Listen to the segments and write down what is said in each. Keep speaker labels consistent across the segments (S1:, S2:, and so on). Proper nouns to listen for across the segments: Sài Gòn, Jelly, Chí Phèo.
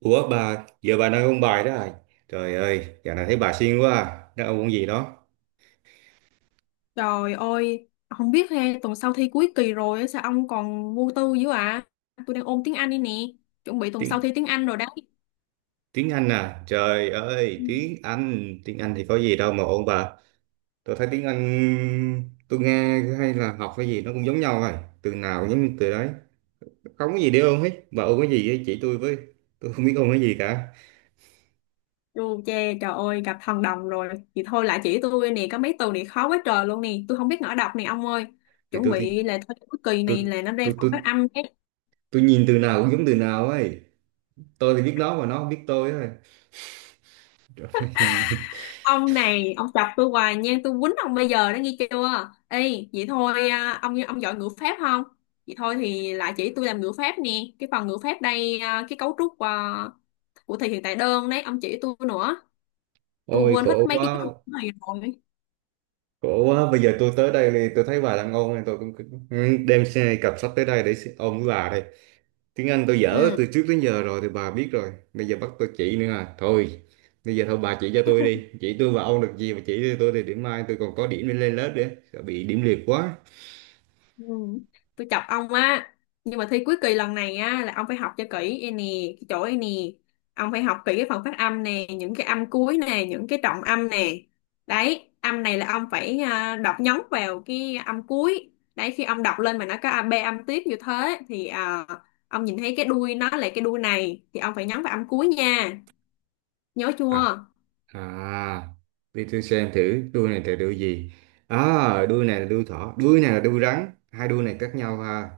S1: Ủa bà, giờ bà đang ôn bài đó à? Trời ơi, dạo này thấy bà siêng quá à. Đang ôn môn gì đó?
S2: Trời ơi, không biết ha, tuần sau thi cuối kỳ rồi á, sao ông còn vô tư dữ ạ? À? Tôi đang ôn tiếng Anh đây nè, chuẩn bị tuần sau
S1: Tiếng
S2: thi tiếng Anh rồi đấy.
S1: tiếng Anh à? Trời
S2: Ừ.
S1: ơi, tiếng Anh thì có gì đâu mà ôn bà. Tôi thấy tiếng Anh tôi nghe hay là học cái gì nó cũng giống nhau rồi. Từ nào cũng giống từ đấy. Không có gì để ôn hết. Bà ôn cái gì ấy, chỉ tôi với. Tôi không biết ôn cái gì cả.
S2: Dù chê, trời ơi, gặp thần đồng rồi. Thì thôi lại chỉ tôi nè, có mấy từ này khó quá trời luôn nè, tôi không biết ngỏ đọc nè ông ơi.
S1: Thì
S2: Chuẩn
S1: tôi thì
S2: bị là thôi cuối kỳ
S1: tôi
S2: này là nó ra
S1: tôi
S2: phòng
S1: tôi
S2: phát âm.
S1: tôi nhìn từ nào cũng giống từ nào ấy. Tôi thì biết nó mà nó không biết tôi ấy.
S2: Ông này ông chọc tôi hoài nha, tôi quýnh ông bây giờ đó nghe chưa. Ê, vậy thôi à, ông giỏi ngữ pháp không, vậy thôi thì lại chỉ tôi làm ngữ pháp nè, cái phần ngữ pháp đây à, cái cấu trúc à, của thì hiện tại đơn đấy, ông chỉ tôi nữa. Tôi
S1: Ôi
S2: quên hết
S1: khổ
S2: mấy cái cấu
S1: quá.
S2: trúc này rồi.
S1: Khổ quá, bây giờ tôi tới đây thì tôi thấy bà đang ngon nên tôi cũng cũng đem xe cặp sách tới đây để ôn với bà đây. Tiếng Anh tôi dở từ
S2: Ừ.
S1: trước đến giờ rồi thì bà biết rồi. Bây giờ bắt tôi chỉ nữa à. Thôi, bây giờ thôi bà chỉ cho tôi đi. Chỉ tôi và ôn được gì mà chỉ cho tôi thì điểm mai tôi còn có điểm để lên lớp nữa. Sợ bị điểm liệt quá.
S2: Ừ. Tôi chọc ông á, nhưng mà thi cuối kỳ lần này á là ông phải học cho kỹ e nè, cái chỗ e nè, ông phải học kỹ cái phần phát âm nè, những cái âm cuối nè, những cái trọng âm nè. Đấy, âm này là ông phải đọc nhấn vào cái âm cuối đấy, khi ông đọc lên mà nó có a b âm tiếp như thế thì ông nhìn thấy cái đuôi nó là cái đuôi này thì ông phải nhấn vào âm cuối nha. Nhớ chưa?
S1: À, à, đi tôi xem thử đuôi này là đuôi gì. À, đuôi này là đuôi thỏ, đuôi này là đuôi rắn. Hai đuôi này khác nhau ha.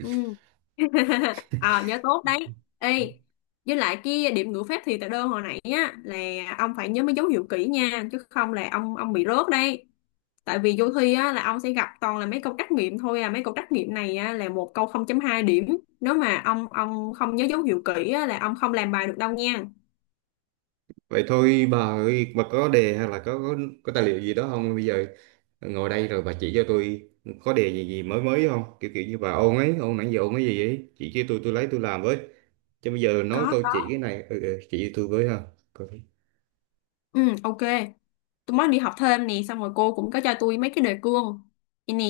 S2: Ừ. ờ nhớ tốt đấy. Ê, với lại cái điểm ngữ pháp thì tại đơn hồi nãy á là ông phải nhớ mấy dấu hiệu kỹ nha, chứ không là ông bị rớt đấy. Tại vì vô thi á là ông sẽ gặp toàn là mấy câu trắc nghiệm thôi à, mấy câu trắc nghiệm này á, là một câu 0.2 điểm. Nếu mà ông không nhớ dấu hiệu kỹ á, là ông không làm bài được đâu nha.
S1: Vậy thôi bà ơi, bà có đề hay là có tài liệu gì đó không? Bây giờ ngồi đây rồi bà chỉ cho tôi có đề gì gì mới mới không? Kiểu kiểu như bà ôn ấy, ôn nãy giờ ôn cái gì ấy, chỉ cho tôi lấy tôi làm với. Chứ bây giờ nói
S2: Có,
S1: tôi
S2: có.
S1: chỉ cái này, ừ, ừ, chỉ cho tôi với ha. Coi.
S2: Ừ, ok. Tôi mới đi học thêm nè, xong rồi cô cũng có cho tôi mấy cái đề cương đây nè,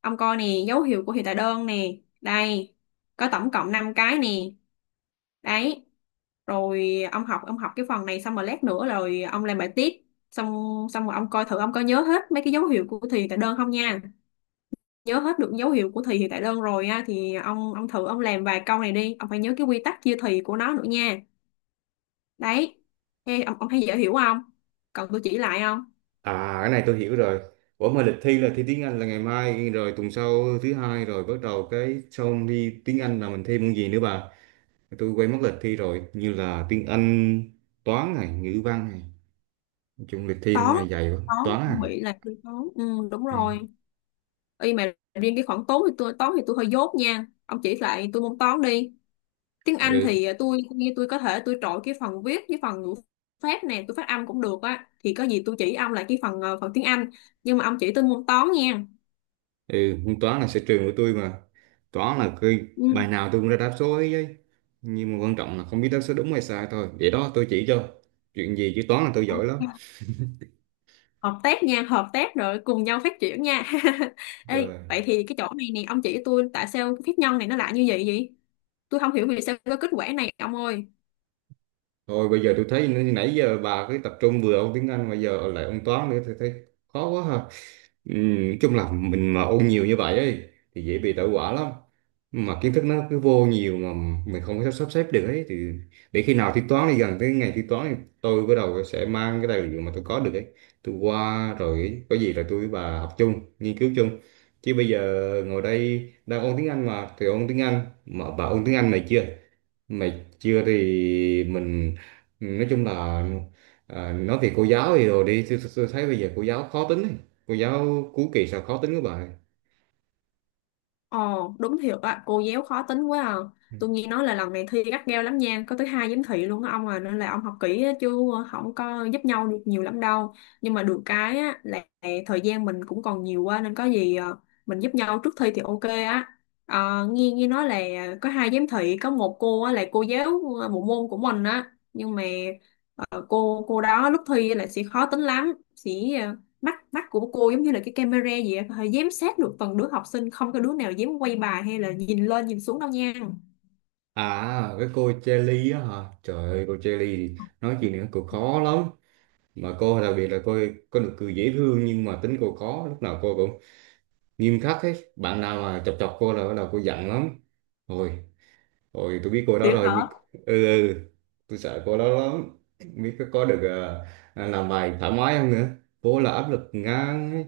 S2: ông coi nè, dấu hiệu của hiệu tại đơn nè, đây có tổng cộng 5 cái nè. Đấy, rồi ông học, ông học cái phần này xong rồi lát nữa rồi ông làm bài tiếp. Xong xong rồi ông coi thử ông có nhớ hết mấy cái dấu hiệu của thì tại đơn không nha. Nhớ hết được dấu hiệu của thì hiệu tạ đơn rồi á thì ông thử ông làm vài câu này đi, ông phải nhớ cái quy tắc chia thì của nó nữa nha. Đấy. Ê, ông thấy dễ hiểu không? Cần tôi chỉ lại không?
S1: À, cái này tôi hiểu rồi. Ủa mà lịch thi là thi tiếng Anh là ngày mai rồi, tuần sau thứ hai rồi bắt đầu cái xong thi tiếng Anh là mình thi môn gì nữa bà? Tôi quay mất lịch thi rồi, như là tiếng Anh, toán này, ngữ văn này. Nói chung lịch thi năm
S2: toán
S1: nay dày quá,
S2: toán
S1: toán à.
S2: tôi nghĩ là tôi toán, ừ, đúng
S1: Ừ.
S2: rồi. Y mà riêng cái khoản toán thì tôi hơi dốt nha, ông chỉ lại tôi môn toán đi. Tiếng Anh
S1: Ừ.
S2: thì tôi như tôi có thể tôi trội cái phần viết với phần ngữ pháp nè, tôi phát âm cũng được á thì có gì tôi chỉ ông lại cái phần phần tiếng Anh, nhưng mà ông chỉ tôi môn toán nha.
S1: Ừ, toán là sở trường của tôi mà. Toán là cái
S2: Ừ.
S1: bài nào tôi cũng ra đáp số ấy ấy. Nhưng mà quan trọng là không biết đáp số đúng hay sai thôi vậy đó. Tôi chỉ cho chuyện gì chứ toán là tôi giỏi lắm.
S2: Ok. Hợp tác nha, hợp tác rồi cùng nhau phát triển nha. Ê,
S1: Rồi
S2: vậy thì cái chỗ này nè ông chỉ tôi tại sao cái phép nhân này nó lại như vậy vậy, tôi không hiểu vì sao có kết quả này ông ơi.
S1: thôi, bây giờ tôi thấy nãy giờ bà cứ tập trung vừa ông tiếng Anh bây giờ lại ông toán nữa, tôi thấy khó quá ha. Ừ, chung là mình mà ôn nhiều như vậy ấy thì dễ bị tẩu hỏa lắm, mà kiến thức nó cứ vô nhiều mà mình không có sắp sắp xếp được ấy, thì để khi nào thi toán thì gần tới ngày thi toán thì tôi bắt đầu sẽ mang cái tài liệu mà tôi có được ấy, tôi qua rồi có gì rồi tôi với bà học chung, nghiên cứu chung. Chứ bây giờ ngồi đây đang ôn tiếng Anh mà thì ôn tiếng Anh, mà bà ôn tiếng Anh này chưa, mày chưa thì mình nói chung là à, nói về cô giáo thì rồi đi tôi thấy bây giờ cô giáo khó tính ấy, cô giáo cuối kỳ sao khó tính quá bà.
S2: Ồ, đúng thiệt á, cô giáo khó tính quá à.
S1: Ừ.
S2: Tôi nghe nói là lần này thi gắt gao lắm nha, có tới hai giám thị luôn đó ông à, nên là ông học kỹ á, chứ không có giúp nhau được nhiều lắm đâu. Nhưng mà được cái á, là thời gian mình cũng còn nhiều quá nên có gì mình giúp nhau trước thi thì ok á. Ờ, nghe nghe nói là có hai giám thị, có một cô á, là cô giáo bộ môn của mình á, nhưng mà cô đó lúc thi là sẽ khó tính lắm, sẽ ờ, mắt mắt của cô giống như là cái camera gì á, có giám sát được từng đứa học sinh, không có đứa nào dám quay bài hay là nhìn lên nhìn xuống đâu nha.
S1: À, cái cô Jelly á hả, trời ơi, cô Jelly thì nói chuyện này cô khó lắm, mà cô đặc biệt là cô có được cười dễ thương nhưng mà tính cô khó, lúc nào cô cũng nghiêm khắc hết. Bạn nào mà chọc chọc cô là bắt đầu cô giận lắm. Rồi rồi tôi biết cô đó
S2: Thiệt
S1: rồi
S2: hả?
S1: nhưng ừ, ừ, tôi sợ cô đó lắm. Không biết có được làm bài thoải mái không nữa, cô là áp lực ngang ấy.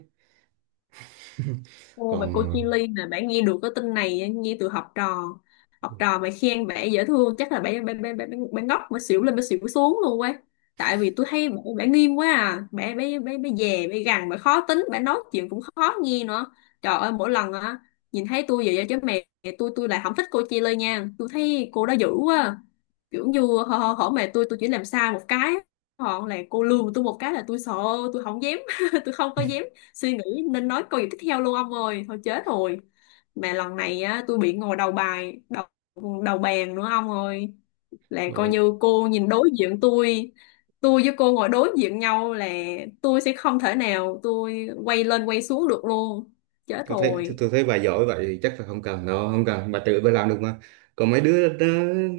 S2: Cô và cô
S1: Còn
S2: Chi Ly nè, bạn nghe được cái tin này á, nghe từ học trò. Học trò mà khen bạn dễ thương chắc là bạn bạn bạn bạn, bạn ngốc mà xỉu lên mà xỉu xuống luôn quá. Tại vì tôi thấy bạn nghiêm quá à, bạn bạn bạn bạn dè, bạn gằn, bạn khó tính, bạn nói chuyện cũng khó nghe nữa. Trời ơi, mỗi lần á nhìn thấy tôi vậy á, chứ mẹ. Tôi lại không thích cô Chi Ly nha, tôi thấy cô đó dữ quá. Kiểu như hở, hở mẹ, tôi chỉ làm sai một cái, họ là cô lường tôi một cái là tôi sợ, tôi không dám tôi không có dám suy nghĩ nên nói câu gì tiếp theo luôn ông ơi, thôi chết rồi. Mà lần này á tôi bị ngồi đầu bài đầu đầu bàn nữa ông ơi, là coi như cô nhìn đối diện tôi với cô ngồi đối diện nhau là tôi sẽ không thể nào tôi quay lên quay xuống được luôn. Chết
S1: tôi thấy tôi,
S2: rồi.
S1: tôi thấy bà giỏi vậy thì chắc là không cần đâu, không cần, bà tự bà làm được mà. Còn mấy đứa đó,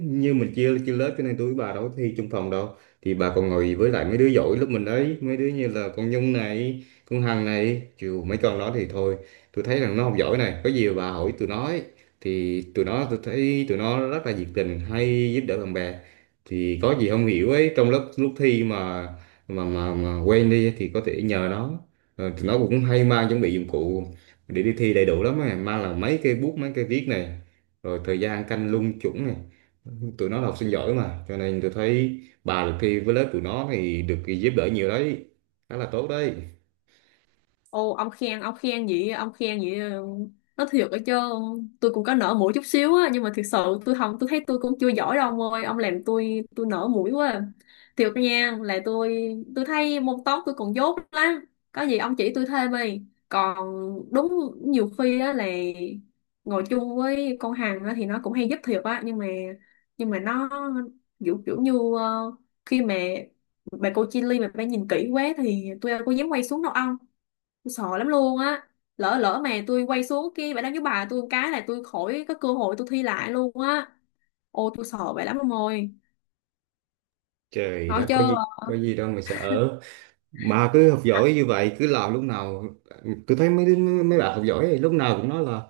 S1: như mình chia chia lớp cho nên tôi với bà đâu có thi chung phòng đâu, thì bà còn ngồi với lại mấy đứa giỏi lúc mình đấy, mấy đứa như là con Nhung này, con Hằng này, chiều mấy con đó thì thôi. Tôi thấy rằng nó không giỏi này, có gì mà bà hỏi tụi nó ấy. Thì tụi nó, tôi thấy tụi nó rất là nhiệt tình hay giúp đỡ bạn bè, thì có gì không hiểu ấy trong lớp lúc thi mà, quên đi thì có thể nhờ nó. Ờ, tụi nó cũng hay mang chuẩn bị dụng cụ để đi thi đầy đủ lắm á, mang là mấy cái bút mấy cái viết này, rồi thời gian canh lung chủng này, tụi nó là học sinh giỏi mà, cho nên tôi thấy bà được thi với lớp tụi nó thì được giúp đỡ nhiều đấy, khá là tốt đấy.
S2: Ô, ông khen vậy ông khen vậy, ừ, nó thiệt ở chứ, tôi cũng có nở mũi chút xíu á, nhưng mà thiệt sự tôi thấy tôi cũng chưa giỏi đâu ông ơi, ông làm tôi nở mũi quá. Thiệt nha là tôi thấy môn toán tôi còn dốt lắm, có gì ông chỉ tôi thêm đi. Còn đúng, nhiều khi á là ngồi chung với con Hằng á thì nó cũng hay giúp thiệt á, nhưng mà nó kiểu kiểu như ờ, khi mà bà cô Chi Ly mà bà nhìn kỹ quá thì tôi đâu có dám quay xuống đâu ông. Tôi sợ lắm luôn á, lỡ lỡ mà tôi quay xuống kia bài đăng với bà tôi một cái là tôi khỏi có cơ hội tôi thi lại luôn á, ôi tôi sợ vậy lắm ông ơi.
S1: Trời,
S2: Nói
S1: đó
S2: chứ.
S1: có gì, có gì đâu mà sợ. Bà cứ học giỏi như vậy cứ làm, lúc nào tôi thấy mấy bạn học giỏi thì lúc nào cũng nói là: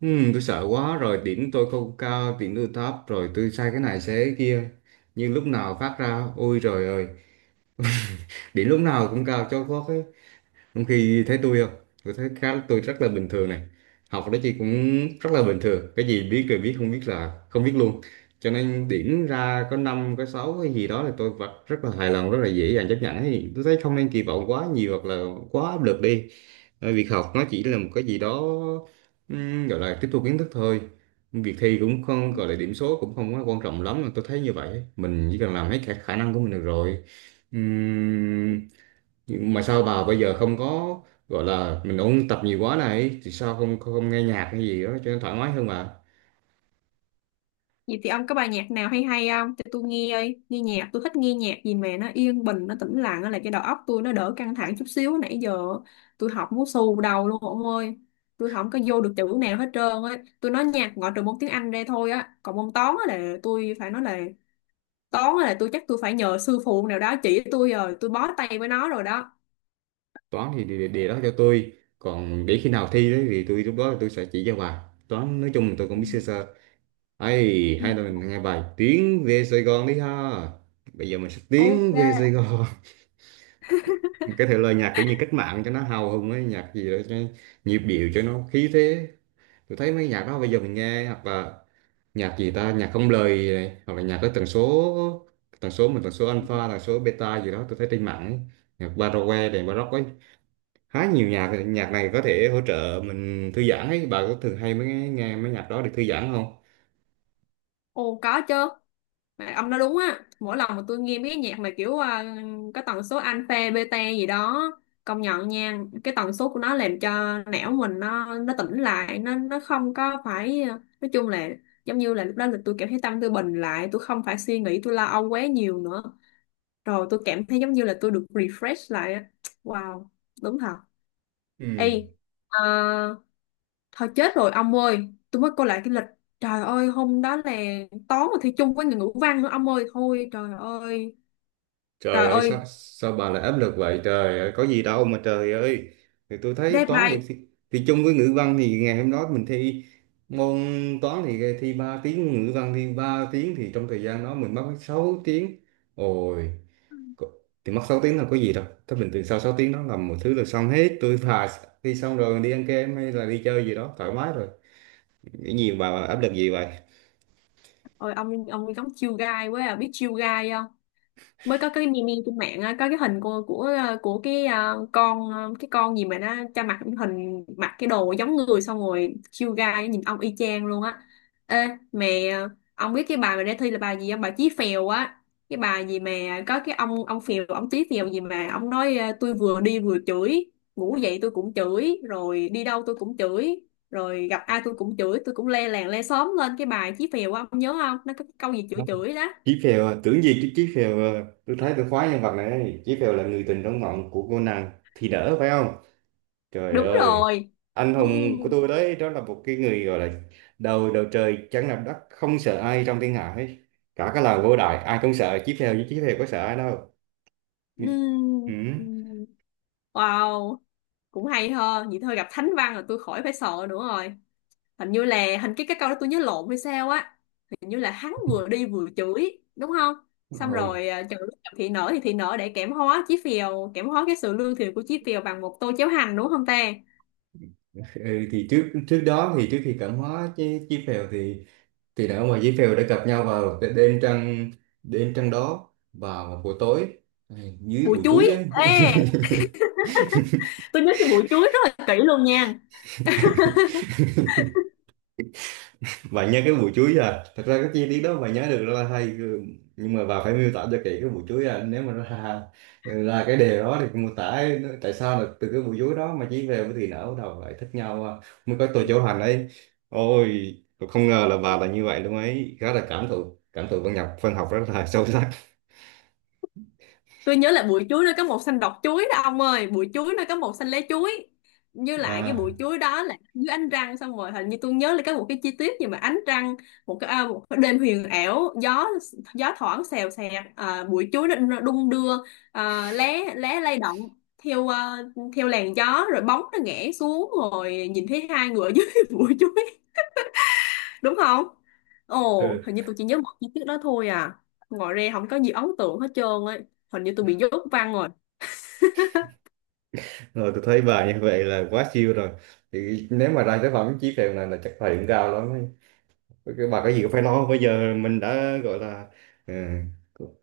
S1: Tôi sợ quá rồi, điểm tôi không cao, điểm tôi thấp rồi, tôi sai cái này sai cái kia", nhưng lúc nào phát ra ôi trời ơi, điểm lúc nào cũng cao cho có. Trong khi thấy tôi không, tôi thấy khá, tôi rất là bình thường này. Học đó chị cũng rất là bình thường, cái gì biết rồi biết, không biết là không biết luôn. Cho nên điểm ra có năm có sáu cái gì đó là tôi vẫn rất là hài lòng, rất là dễ dàng chấp nhận ấy. Tôi thấy không nên kỳ vọng quá nhiều hoặc là quá áp lực đi. Ờ, việc học nó chỉ là một cái gì đó, gọi là tiếp thu kiến thức thôi. Việc thi cũng không gọi là điểm số cũng không quá quan trọng lắm, tôi thấy như vậy. Mình chỉ cần làm hết khả năng của mình được rồi. Ừm, nhưng mà sao bà bây giờ không có gọi là mình ôn tập nhiều quá này, thì sao không không, không nghe nhạc hay gì đó cho nó thoải mái hơn mà.
S2: Vậy thì ông có bài nhạc nào hay hay không cho tôi nghe ơi? Nghe nhạc tôi thích nghe nhạc gì mà nó yên bình, nó tĩnh lặng, nó là cho đầu óc tôi nó đỡ căng thẳng chút xíu, nãy giờ tôi học muốn xù đầu luôn ông ơi. Tôi không có vô được chữ nào hết trơn á, tôi nói nhạc ngoại trừ môn tiếng Anh ra thôi á, còn môn toán á là tôi phải nói là toán là tôi chắc tôi phải nhờ sư phụ nào đó chỉ tôi, rồi tôi bó tay với nó rồi đó.
S1: Toán thì để đó cho tôi. Còn để khi nào thi đấy thì tôi lúc đó tôi sẽ chỉ cho bà. Toán nói chung là tôi cũng
S2: Ừ.
S1: biết sơ sơ. Ấy,
S2: Ừ.
S1: hay là mình nghe bài Tiến về Sài Gòn đi ha, bây giờ mình sẽ
S2: Ok.
S1: tiến về Sài Gòn. Cái thể lời nhạc kiểu như cách mạng cho nó hào hùng ấy, nhạc gì đó cho nhịp điệu, cho nó khí thế. Tôi thấy mấy nhạc đó bây giờ mình nghe, hoặc là nhạc gì ta, nhạc không lời này, hoặc là nhạc có tần số mình, tần số alpha, tần số beta gì đó tôi thấy trên mạng ấy. Nhạc baroque này, baroque ấy, khá nhiều nhạc nhạc này có thể hỗ trợ mình thư giãn ấy, bà có thường hay mới nghe mấy nhạc đó để thư giãn không?
S2: Ồ có chứ, mà ông nói đúng á, mỗi lần mà tôi nghe mấy cái nhạc mà kiểu có tần số alpha beta gì đó, công nhận nha, cái tần số của nó làm cho não mình nó tỉnh lại, nó không có phải nói chung là giống như là lúc đó là tôi cảm thấy tâm tôi bình lại, tôi không phải suy nghĩ, tôi lo âu quá nhiều nữa, rồi tôi cảm thấy giống như là tôi được refresh lại á. Wow, đúng thật. Ê,
S1: Ừ.
S2: à, thôi chết rồi ông ơi, tôi mới coi lại cái lịch. Trời ơi, hôm đó là toán mà thi chung với người ngữ văn nữa ông ơi. Thôi
S1: Trời
S2: trời
S1: ơi, sao
S2: ơi,
S1: sao bà lại áp lực vậy, trời ơi, có gì đâu mà, trời ơi. Thì tôi thấy toán thì,
S2: deadline.
S1: thì thì chung với ngữ văn thì ngày hôm đó mình thi môn toán thì thi 3 tiếng, ngữ văn thi 3 tiếng, thì trong thời gian đó mình mất 6 tiếng. Ôi, có- thì mất 6 tiếng là có gì đâu. Thế bình thường sau 6 tiếng đó làm một thứ là xong hết, tôi thà thi xong rồi đi ăn kem hay là đi chơi gì đó thoải mái rồi, nghĩ gì mà áp lực gì vậy.
S2: Ôi, ông giống chiêu gai quá à, biết chiêu gai mới có cái meme trên mạng á, có cái hình của của cái con cái con gì mà nó cho mặt hình mặc cái đồ giống người, xong rồi chiêu gai nhìn ông y chang luôn á. Ê mẹ, ông biết cái bài mà để thi là bài gì không? Bài Chí Phèo á, cái bài gì mà có cái ông Chí Phèo gì mà ông nói tôi vừa đi vừa chửi, ngủ dậy tôi cũng chửi, rồi đi đâu tôi cũng chửi, rồi gặp ai tôi cũng chửi, tôi cũng le làng le xóm lên. Cái bài Chí Phèo á, ông nhớ không, nó có cái câu gì chửi chửi đó.
S1: Chí Phèo à, tưởng gì chứ Chí Phèo à. Tôi thấy tôi khoái nhân vật này ấy. Chí Phèo là người tình trong mộng của cô nàng thì đỡ phải không, trời
S2: Đúng
S1: ơi,
S2: rồi.
S1: anh
S2: Ừ,
S1: hùng của tôi đấy. Đó là một cái người gọi là đầu đầu trời chẳng làm đất không sợ ai trong thiên hạ ấy. Cả cái làng Vô Đại ai cũng sợ Chí Phèo nhưng Chí Phèo có sợ ai đâu.
S2: ừ,
S1: Ừ.
S2: ừ. Wow, cũng hay ho vậy thôi, gặp thánh văn là tôi khỏi phải sợ nữa rồi. Hình như là cái câu đó tôi nhớ lộn hay sao á, hình như là hắn vừa đi vừa chửi đúng không, xong
S1: Rồi,
S2: rồi chửi gặp thị nở thì thị nở để kẽm hóa chí phèo, kẽm hóa cái sự lương thiện của chí phèo bằng một tô cháo hành đúng không ta.
S1: ừ, thì trước trước đó thì trước khi cảm hóa chứ Chí Phèo thì đàn ông và dế phèo đã gặp nhau vào đêm trăng, đêm trăng đó vào một buổi tối. Ai, dưới
S2: Bùi
S1: bụi
S2: chuối,
S1: chuối ấy.
S2: ê tôi nhớ cái bùi chuối rất là kỹ luôn nha.
S1: Bạn nhớ cái bụi chuối à, thật ra cái chi tiết đó bạn nhớ được rất là hay, ừ, nhưng mà bà phải miêu tả cho kỹ cái bụi chuối à. Nếu mà ra ra cái đề đó thì mô tả ấy, tại sao là từ cái bụi chuối đó mà chỉ về với thì nở bắt đầu lại thích nhau à, mới có tôi chỗ hành ấy. Ôi tôi không ngờ là bà là như vậy luôn ấy, khá là cảm thụ văn nhập văn học rất là sâu sắc.
S2: Tôi nhớ là bụi chuối nó có màu xanh đọt chuối đó ông ơi, bụi chuối nó có màu xanh lá chuối, như lại cái
S1: À,
S2: bụi chuối đó là dưới ánh trăng, xong rồi hình như tôi nhớ là có một cái chi tiết gì mà ánh trăng, một cái đêm huyền ảo, gió gió thoảng xèo xèo bụi chuối nó đung đưa lá lá lay động theo theo làn gió rồi bóng nó ngã xuống rồi nhìn thấy hai người ở dưới bụi chuối đúng không. Ồ
S1: ừ.
S2: hình như tôi chỉ nhớ một chi tiết đó thôi à, ngoài ra không có gì ấn tượng hết trơn ấy, hình như tôi bị dốt văn rồi.
S1: Rồi tôi thấy bà như vậy là quá siêu rồi. Thì nếu mà ra tới phẩm Chí Phèo này là chắc phải cũng cao lắm ấy. Cái bà có gì cũng phải nói không? Bây giờ mình đã gọi là ừ,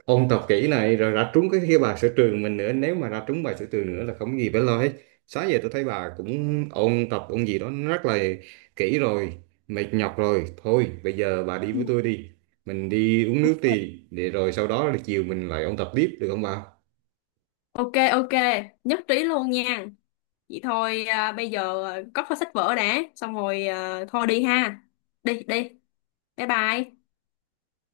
S1: ôn tập kỹ này rồi ra trúng cái bài sở trường mình nữa, nếu mà ra trúng bài sở trường nữa là không có gì phải lo hết. Sáng giờ tôi thấy bà cũng ôn tập ôn gì đó nó rất là kỹ rồi, mệt nhọc rồi, thôi bây giờ bà đi với tôi đi, mình đi uống nước đi, để rồi sau đó là chiều mình lại ôn tập tiếp được không bà?
S2: Ok ok, nhất trí luôn nha. Vậy thôi à, bây giờ à, cất vào sách vở đã, xong rồi à, thôi đi ha. Đi đi. Bye bye.